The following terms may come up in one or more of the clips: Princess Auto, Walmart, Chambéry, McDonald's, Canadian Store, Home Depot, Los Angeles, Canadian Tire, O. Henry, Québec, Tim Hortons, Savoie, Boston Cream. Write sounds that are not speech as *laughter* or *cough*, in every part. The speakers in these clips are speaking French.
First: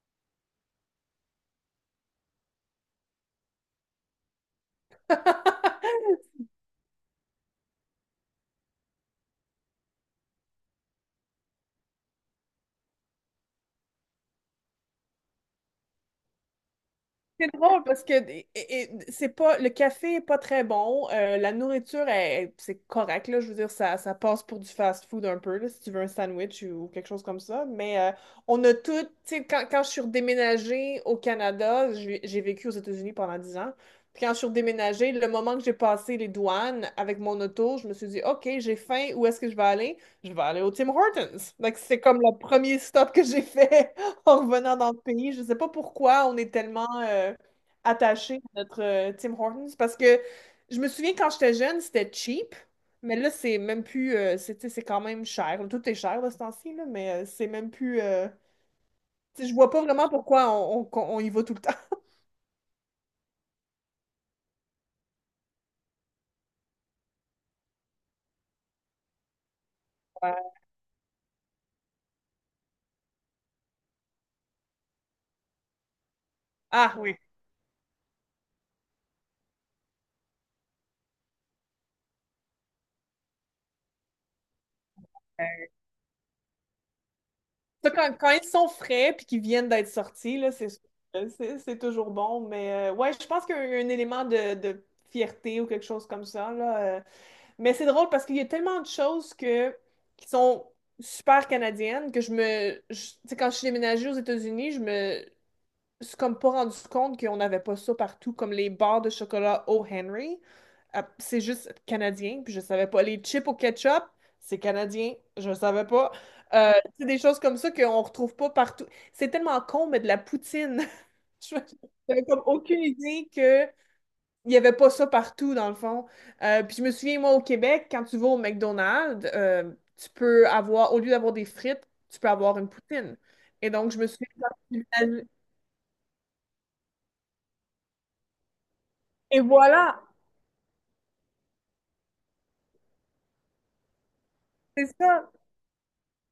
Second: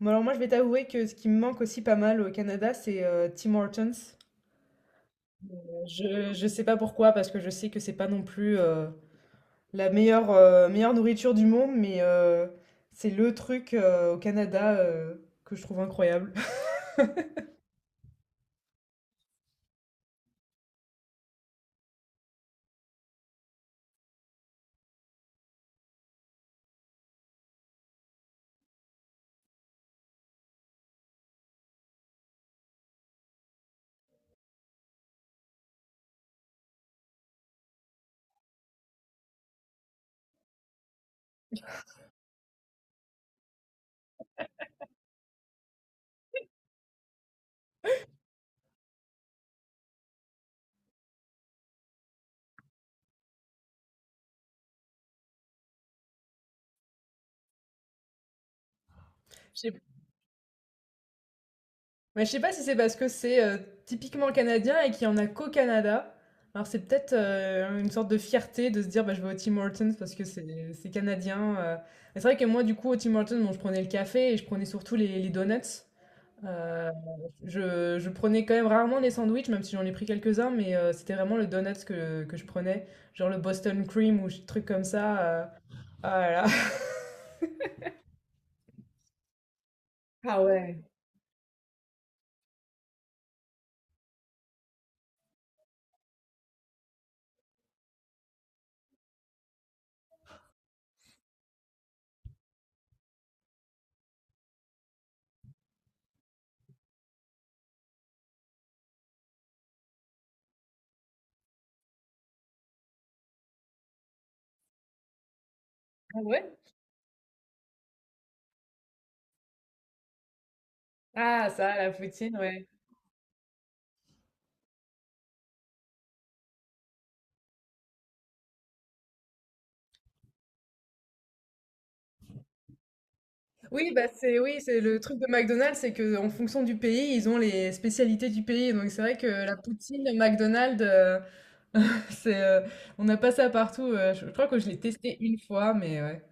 Bon, alors moi, je vais t'avouer que ce qui me manque aussi pas mal au Canada, c'est Tim Hortons. Je sais pas pourquoi, parce que je sais que c'est pas non plus la meilleure nourriture du monde, mais c'est le truc au Canada, que je trouve incroyable. C'est drôle parce que c'est pas le café est pas très bon, la nourriture c'est correct là, je veux dire ça passe pour du fast-food un peu là, si tu veux un sandwich ou quelque chose comme ça, mais on a tout, tu sais quand je suis redéménagée au Canada, j'ai vécu aux États-Unis pendant 10 ans. Puis quand je suis redéménagée, le moment que j'ai passé les douanes avec mon auto, je me suis dit OK, j'ai faim, où est-ce que je vais aller? Je vais aller au Tim Hortons. Donc c'est comme le premier stop que j'ai fait *laughs* en revenant dans le pays. Je ne sais pas pourquoi on est tellement attaché à notre Tim Hortons parce que je me souviens quand j'étais jeune, c'était cheap, mais là, c'est même plus. C'est Tu sais, c'est quand même cher. Tout est cher de ce temps-ci, là, mais c'est même plus. Tu sais, *laughs* je Je vois sais, pas vraiment pourquoi on y va tout le temps. mais je sais pas si c'est parce que c'est typiquement canadien et qu'il y en a qu'au Canada. Alors c'est peut-être une sorte de fierté de se dire bah, je vais au Tim Hortons parce que *laughs* c'est canadien. Mais c'est vrai que moi du coup au Tim Hortons bon, je prenais le café et je prenais surtout les donuts. Euh, Ah oui. je prenais quand même rarement des sandwichs, même si j'en ai pris quelques-uns, mais c'était vraiment le donuts que je prenais, genre le Boston Cream ou des trucs comme ça. Là là. *laughs* Ça, quand ils sont frais puis qu'ils viennent d'être sortis, là, c'est sûr que c'est toujours bon. Mais ouais, je pense qu'il y a un élément de fierté ou quelque chose comme ça, là. Mais c'est drôle parce qu'il y a tellement de choses que, qui sont super canadiennes que tu sais, quand je suis déménagée aux États-Unis, je me suis comme pas rendu compte qu'on n'avait pas ça partout, comme les barres de chocolat O. Henry. C'est juste canadien, puis je savais pas. Les chips au ketchup, c'est canadien, je savais pas. Ah ouais? Euh, c'est des choses comme ça qu'on retrouve pas partout. C'est tellement con, mais de la poutine. *laughs* Ah Je- ça, la J'avais poutine, comme ouais. aucune idée que il y avait pas ça partout, dans le fond. Puis je me souviens, moi, au Québec, quand tu vas au McDonald's, tu peux avoir, au lieu d'avoir des frites, tu peux avoir une poutine. Et Oui, donc, je bah me suis. c'est oui, c'est le truc de McDonald's, c'est que en fonction du pays, ils ont les spécialités du pays. Donc c'est vrai que Et la voilà! poutine de McDonald's, *laughs* c'est, on n'a pas ça partout. Je crois que je l'ai C'est testé ça. une fois, mais ouais.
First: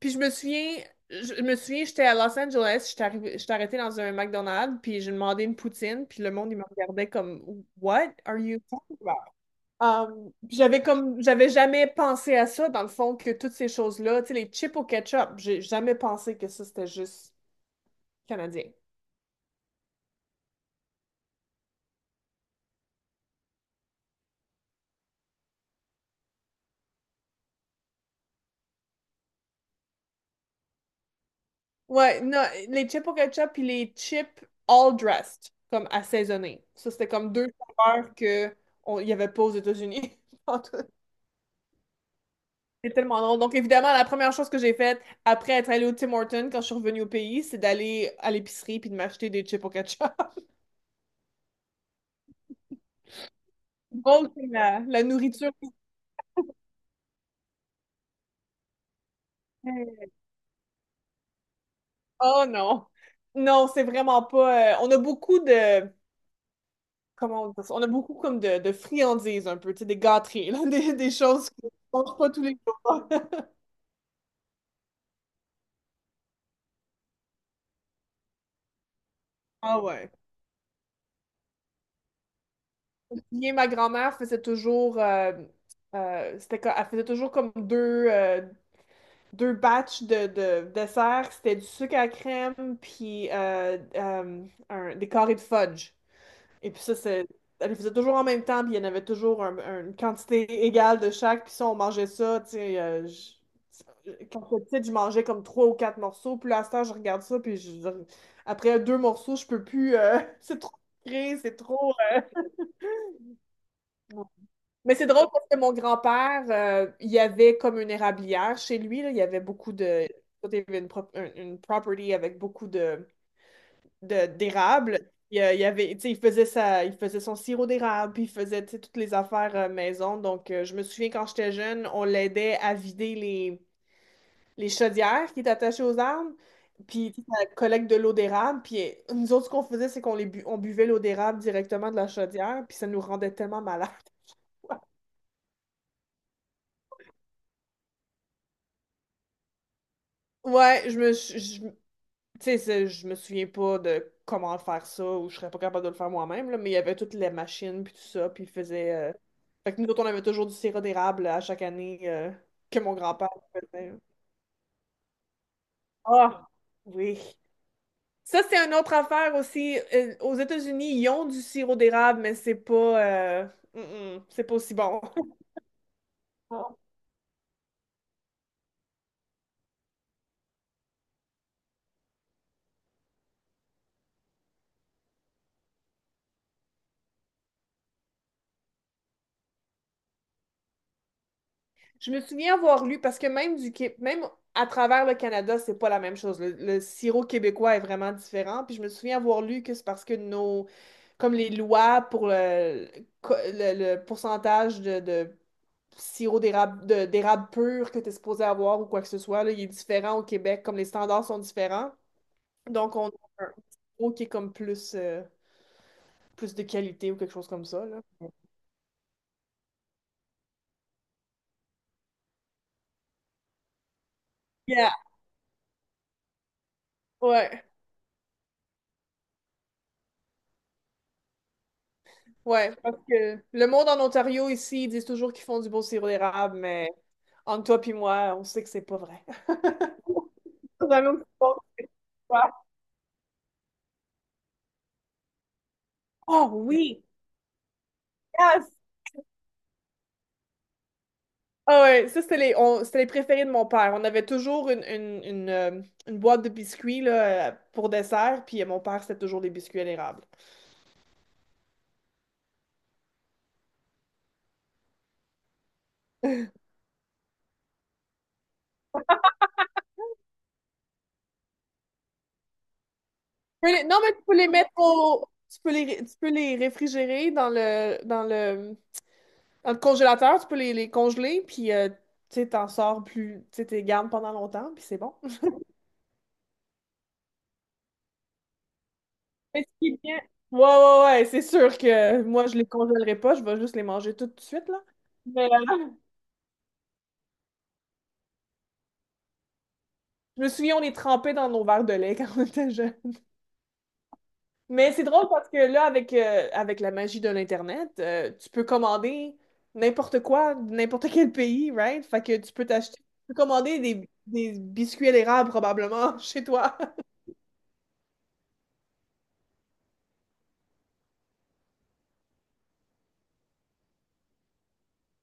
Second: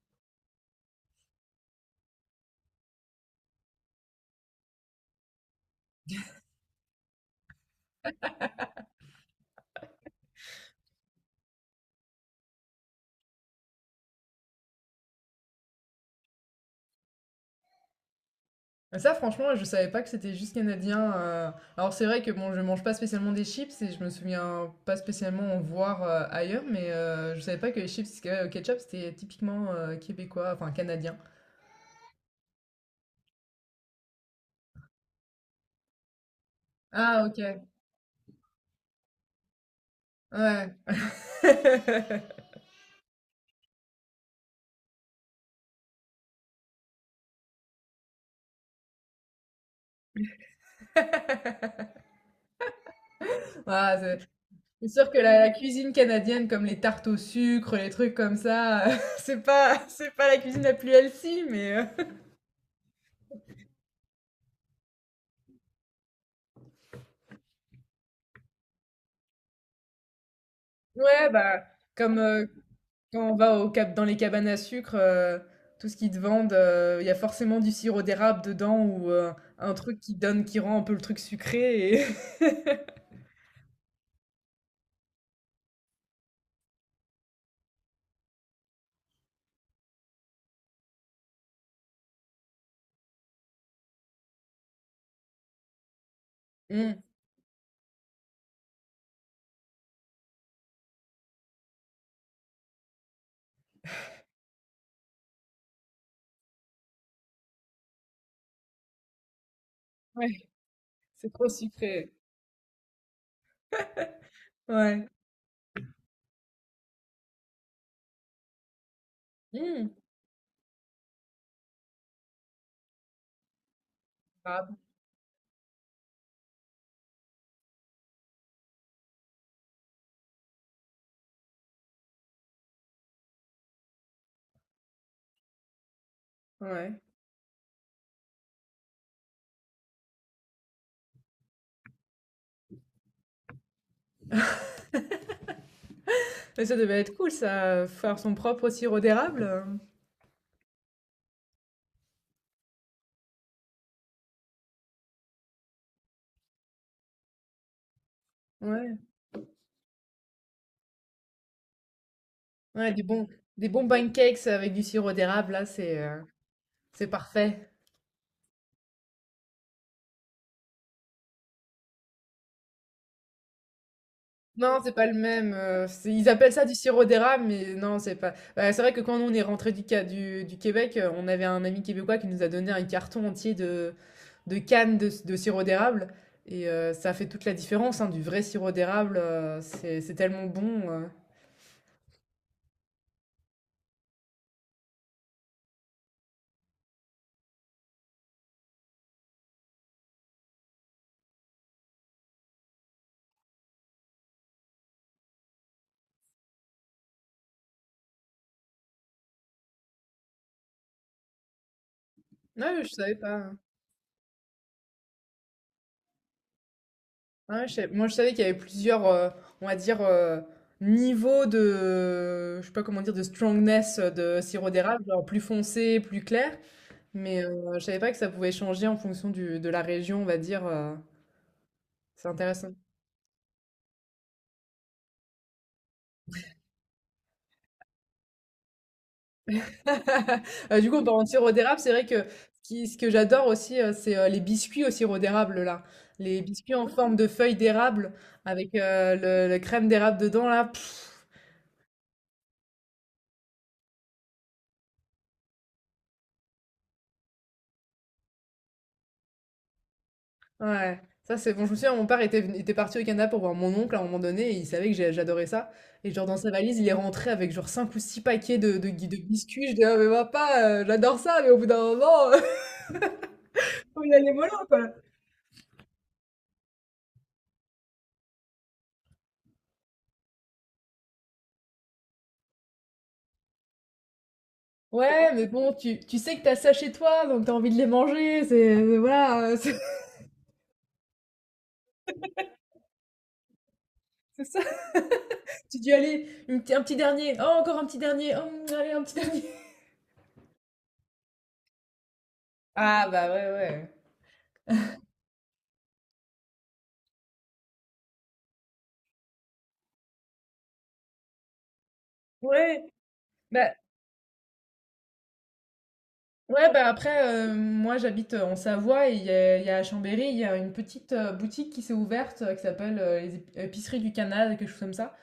Puis je me souviens, j'étais à Los Angeles, j'étais arrêtée dans un McDonald's, puis j'ai demandé une poutine, puis le monde, il me regardait comme What are you talking about? Puis j'avais jamais pensé à ça, dans le fond, que toutes ces choses-là, tu sais, les chips au ketchup, j'ai jamais pensé que ça, c'était juste canadien. Ah, ça, franchement, je savais pas que c'était juste canadien. Alors, c'est vrai que bon, je mange pas spécialement des chips et je me souviens pas spécialement en voir ailleurs, mais je savais pas que les chips au ketchup c'était typiquement québécois, enfin canadien. Ouais, non, les chips au ketchup, puis les chips all dressed, comme assaisonnés. Ça, c'était Ah, comme deux ok. saveurs que il n'y avait pas aux États-Unis. Ouais. *laughs* *laughs* C'est tellement long. Donc, évidemment, la première chose que j'ai faite après être allée au Tim Hortons quand je suis revenue au pays, c'est d'aller à l'épicerie puis de m'acheter des chips au ketchup. *laughs* Ah, c'est Donc, la, c'est la sûr que la nourriture. cuisine canadienne, comme les tartes au sucre, les trucs comme ça, *laughs* c'est pas la cuisine la plus healthy, mais Oh non! Non, c'est vraiment pas. On a beaucoup de. Comment on dit ça? On a beaucoup comme de friandises un peu, tu sais, des gâteries, là, *laughs* des ouais, choses bah, qu'on ne comme, mange pas tous les jours. quand on va *laughs* au cap dans les cabanes à sucre, tout ce qu'ils te vendent, il y a forcément du sirop d'érable dedans ou, un Ah truc ouais. qui donne qui rend un peu le truc sucré et Bien, ma grand-mère faisait toujours. Elle faisait toujours comme deux batchs de dessert. C'était du sucre à crème, puis des carrés de fudge. Et *laughs* puis mmh, ça, elle les faisait toujours en même temps, puis il y en avait toujours une quantité égale de chaque. Puis ça, on mangeait ça, tu sais. Quand j'étais petite, je mangeais comme trois ou quatre morceaux. Puis là, à ce temps, je regarde ça, puis après deux morceaux, je peux plus. Ouais, *laughs* C'est trop c'est sucré, trop c'est trop. sucré. euh, mais c'est Ouais. drôle parce que mon grand-père, il y avait comme une érablière chez lui, là. Il y avait beaucoup Mmh, de. Il y avait une property avec beaucoup d'érable, d'érable. Il y avait, tu sais, il faisait son sirop d'érable, puis il faisait, tu sais, toutes les affaires maison. Donc, je me souviens quand j'étais jeune, on l'aidait à vider les chaudières qui étaient attachées aux arbres, ouais. puis tu sais, ça collecte de l'eau d'érable. Puis nous autres, ce qu'on faisait, c'est qu'on buvait l'eau d'érable directement de la chaudière, puis ça nous rendait tellement malades. *laughs* Mais ça devait être cool ça, faire son propre sirop d'érable, Ouais, je me, suis- je, tu sais, je me souviens pas de comment faire ça ou je serais pas capable de le faire moi-même, là, mais il y avait toutes les machines puis tout ça, puis il faisait. ouais. Fait que nous autres, on avait toujours du sirop d'érable à chaque année que Ouais, mon des bons grand-père des bons faisait. pancakes avec du sirop d'érable là, Ah, c'est oui. parfait. Ça, c'est une autre affaire aussi. Aux États-Unis, ils ont du sirop d'érable, mais c'est pas, mm, c'est pas aussi Non, c'est bon. pas le même. C'est- ils appellent ça du *laughs* sirop d'érable, mais non, c'est pas. Bah, c'est vrai que quand on est rentré du, Ca- du Québec, on avait un ami québécois qui nous a donné un carton entier de cannes de sirop d'érable. Et ça fait toute la différence, hein, du vrai sirop d'érable. C'est tellement bon. Je me souviens avoir lu, parce que même à travers le Canada, c'est pas la même chose. Le sirop québécois est vraiment différent. Puis je me souviens avoir lu que c'est parce que comme les lois pour le pourcentage de sirop d'érable, d'érable pur que tu es supposé avoir ou quoi que ce soit, là, il est différent au Québec, comme les standards sont différents. Ouais, je Donc on a savais pas. un Hein. sirop qui est comme plus de qualité ou quelque chose comme Ouais, je ça, savais- là. moi, je savais qu'il y avait plusieurs, on va dire, niveaux de, je sais pas comment dire, de strongness de sirop Yeah. d'érable, genre plus foncé, plus clair. Mais Ouais. Je savais pas que ça pouvait changer en fonction du, de la région, on va dire. C'est intéressant. Ouais, parce que le monde en Ontario ici, ils disent toujours qu'ils font du beau sirop d'érable, mais entre toi puis moi, on sait que c'est pas vrai. *laughs* *laughs* Du On coup, a on peut même en sirop pas- d'érable. C'est vrai que Ouais. ce qui- ce que j'adore aussi, c'est les biscuits au sirop d'érable, là. Les Oh biscuits en oui! forme de feuilles d'érable Yes! avec le, la crème d'érable dedans, là. Pff, Ah ouais, ça c'était les préférés de mon père. On avait toujours une boîte de biscuits là, pour dessert, puis mon père c'était toujours des biscuits à l'érable. Ouais. Ça, c'est bon. Je me souviens, mon père était, venu- était parti au Canada pour voir mon oncle à un moment donné et il savait que j'ai- j'adorais ça. Et genre, dans sa valise, il est rentré avec genre 5 ou 6 paquets de biscuits. Je dis, ah, mais papa, j'adore ça, mais au bout d'un moment, *laughs* Non, faut mais y tu aller peux les mollo, mettre quoi. au. Tu peux les réfrigérer dans le congélateur, tu peux les congeler, puis tu sais, t'en sors plus, tu sais, t'es gardes pendant longtemps, puis c'est bon. Ouais, *laughs* mais bon, tu sais que t'as ça chez toi, donc t'as envie de les manger, c'est... voilà, Mais ce c'est qui est bien- Ouais, ouais, ouais, c'est sûr que moi, je les congèlerai pas, je vais juste les manger tout *laughs* de c'est ça. suite, là. Mais Tu dis, allez, une p- un petit dernier, oh, encore un petit dernier, oh, allez, un petit dernier. je me souviens, on les trempait dans nos verres de lait *laughs* quand on était jeunes. Ah bah ouais, ouais. Mais c'est drôle parce que là, avec la magie de l'Internet, tu peux commander n'importe quoi, de n'importe quel pays, right? Fait que tu peux Ouais, t'acheter, tu peux bah, commander des biscuits à l'érable probablement *laughs* chez ouais, toi. bah, après, moi j'habite, en Savoie et il y a à Chambéry, il y a une petite boutique qui s'est ouverte, qui s'appelle, les ép épiceries du Canada, quelque chose comme ça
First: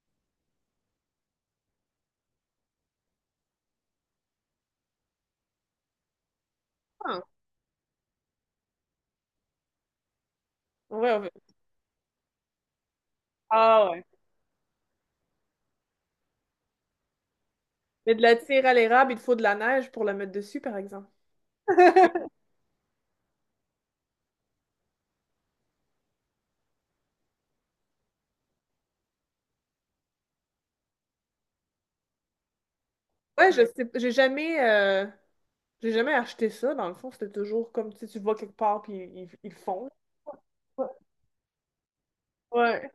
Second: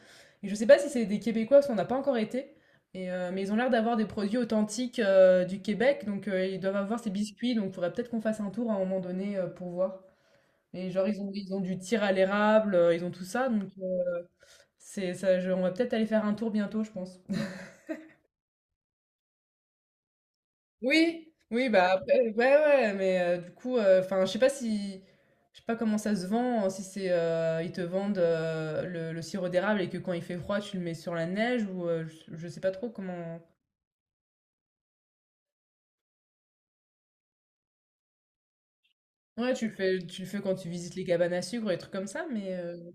et je sais pas si c'est des Québécois parce qu'on n'a pas encore été et mais ils ont l'air d'avoir des produits authentiques, du Québec donc ils doivent avoir ces Ah, biscuits donc il faudrait peut-être qu'on fasse un tour à un moment donné, pour voir et genre ouais, ils ont ouais. ils ont du tir à l'érable, ils ont tout ça donc Ah, c'est ça je on va peut-être aller faire un tour bientôt, je pense. mais de la tire à l'érable, il te faut de la neige pour la mettre dessus, par exemple. Oui, oui, bah, après, *laughs* ouais, ouais, mais du coup, enfin, je sais pas si, je sais pas comment ça se vend, si c'est, ils te vendent le sirop d'érable et que quand il fait froid, tu le mets sur la neige ou euh, je sais pas trop comment. Ouais, je sais, j'ai jamais acheté ça, dans le fond. C'était toujours comme, tu sais, tu vas quelque part, puis ils Ouais, le font. Tu le fais quand tu visites les cabanes à sucre et des trucs comme ça, mais Ouais,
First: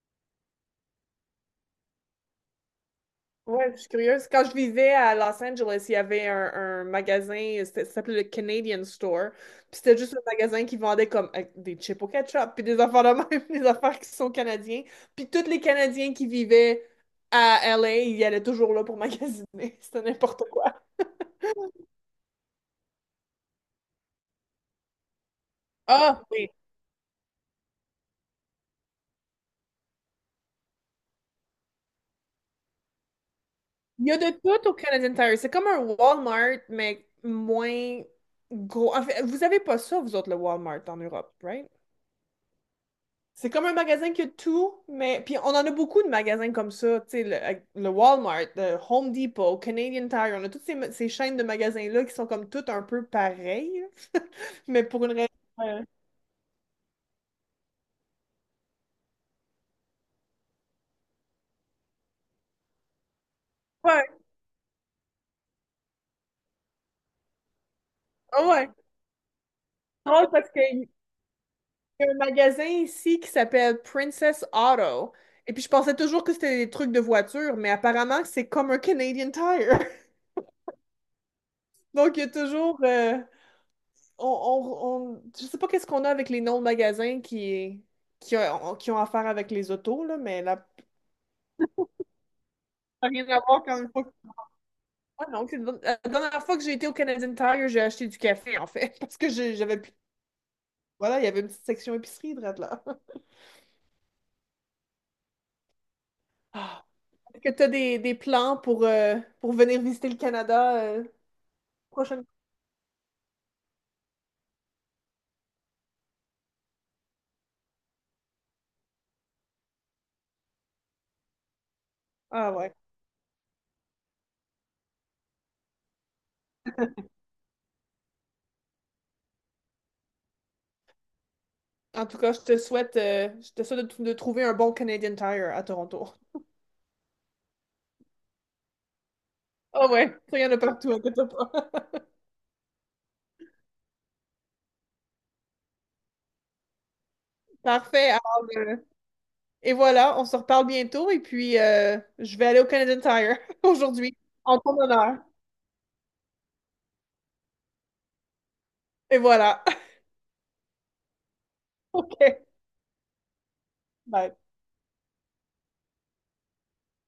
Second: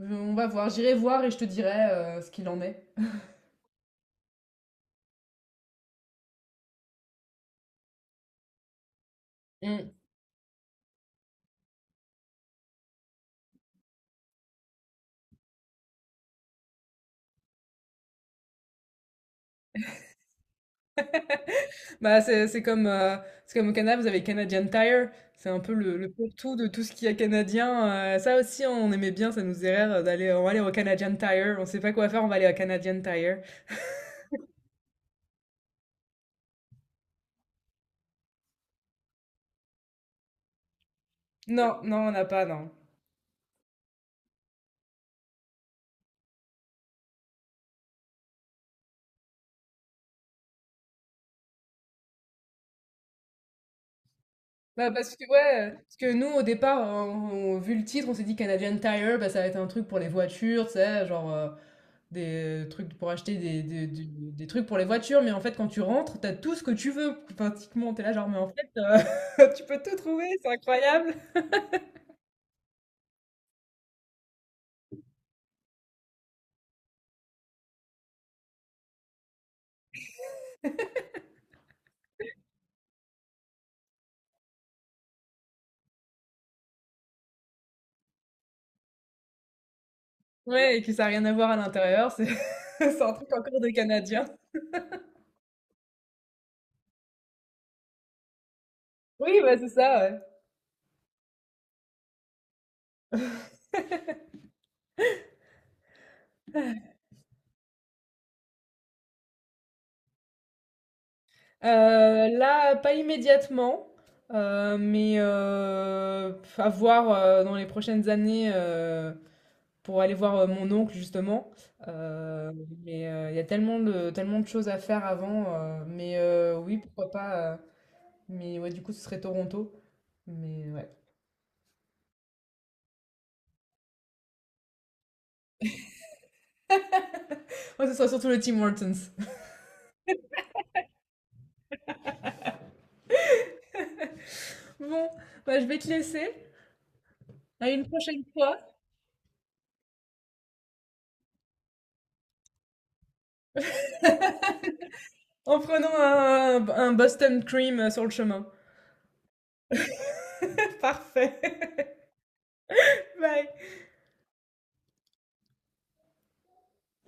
on va voir, j'irai voir et je te dirai ce qu'il en est. ouais, je suis curieuse. Quand je vivais à Los Angeles, il y avait un magasin, ça s'appelait le Canadian Store. Puis Mm. c'était juste un magasin qui vendait comme des chips au ketchup, puis des affaires de même, *laughs* des affaires qui sont canadiens. Puis tous les Canadiens qui vivaient à LA, ils allaient toujours là pour magasiner. *laughs* C'était n'importe quoi. Bah, c'est comme, c'est comme au Canada, vous avez Canadian Tire, c'est un peu le Ah, oui. tout de tout ce qu'il y a canadien. Ça aussi, on aimait bien, ça nous faisait rire d'aller, on va aller au Canadian Tire, on sait pas quoi faire, on va aller au Canadian Tire. Il y a de tout au Canadian Tire. C'est comme un Walmart, mais moins gros. En fait, vous avez pas ça, vous autres, le Walmart en Europe, right? Non, non, on n'a pas, non. C'est comme un magasin qui a tout, mais. Puis on en a beaucoup de magasins comme ça, tu sais, le Walmart, le Home Depot, Canadian Tire, on a toutes ces chaînes de magasins-là qui sont comme toutes un peu pareilles, *laughs* mais Bah, pour une parce que, raison. ouais, Ouais, parce que nous, au départ, on- vu le titre, on s'est dit Canadian Tire, bah, ça va être un truc pour les voitures, tu sais, genre des trucs pour acheter ouais. des trucs pour les voitures, mais en fait, quand tu rentres, t'as tout ce que tu veux, pratiquement. T'es là, genre, mais Ah en ouais. fait, *laughs* tu peux tout trouver, Drôle parce c'est que incroyable. Il y a un magasin ici qui s'appelle Princess Auto. Et puis, je pensais toujours que c'était des trucs de voiture, mais apparemment, c'est comme un Canadian Tire. *laughs* Donc, il y a toujours. On- je sais pas qu'est-ce qu'on a avec les noms de magasins qui ont affaire avec les autos, là, mais là, Ouais, et que ça a rien à voir à l'intérieur, c'est *laughs* c'est ça n'a un truc rien à encore voir de quand une fois. Canadiens. Ah non, la dernière fois que j'ai été au Canadian Tire, j'ai acheté du café, en fait, *laughs* parce que Oui, bah c'est j'avais plus. ça, ouais. Voilà, il y avait une petite section épicerie, drette là. *laughs* Ah. Est-ce que tu as des plans pour venir visiter le Canada? Prochaine. Là, pas immédiatement, mais à voir, dans les prochaines années, pour aller voir, mon oncle justement. Ah Heu, ouais. mais il y a tellement de choses à faire avant, mais oui, pourquoi pas, mais ouais, du coup, ce serait Toronto. Mais ouais. En tout cas, je te souhaite de trouver un bon Canadian Tire à Toronto. *laughs* Moi, ce sera surtout le Tim Hortons. *laughs* Ah ouais, ça, il y en a partout, inquiète-toi pas. *laughs* Bon, bah, je vais te laisser. À une Parfait. Alors, prochaine fois. euh, et voilà, on se reparle bientôt et puis je vais aller au Canadian Tire *laughs* aujourd'hui en ton honneur. En prenant un Boston Cream sur le chemin. Et voilà. *laughs* Parfait. *laughs* OK. Bye. Bye.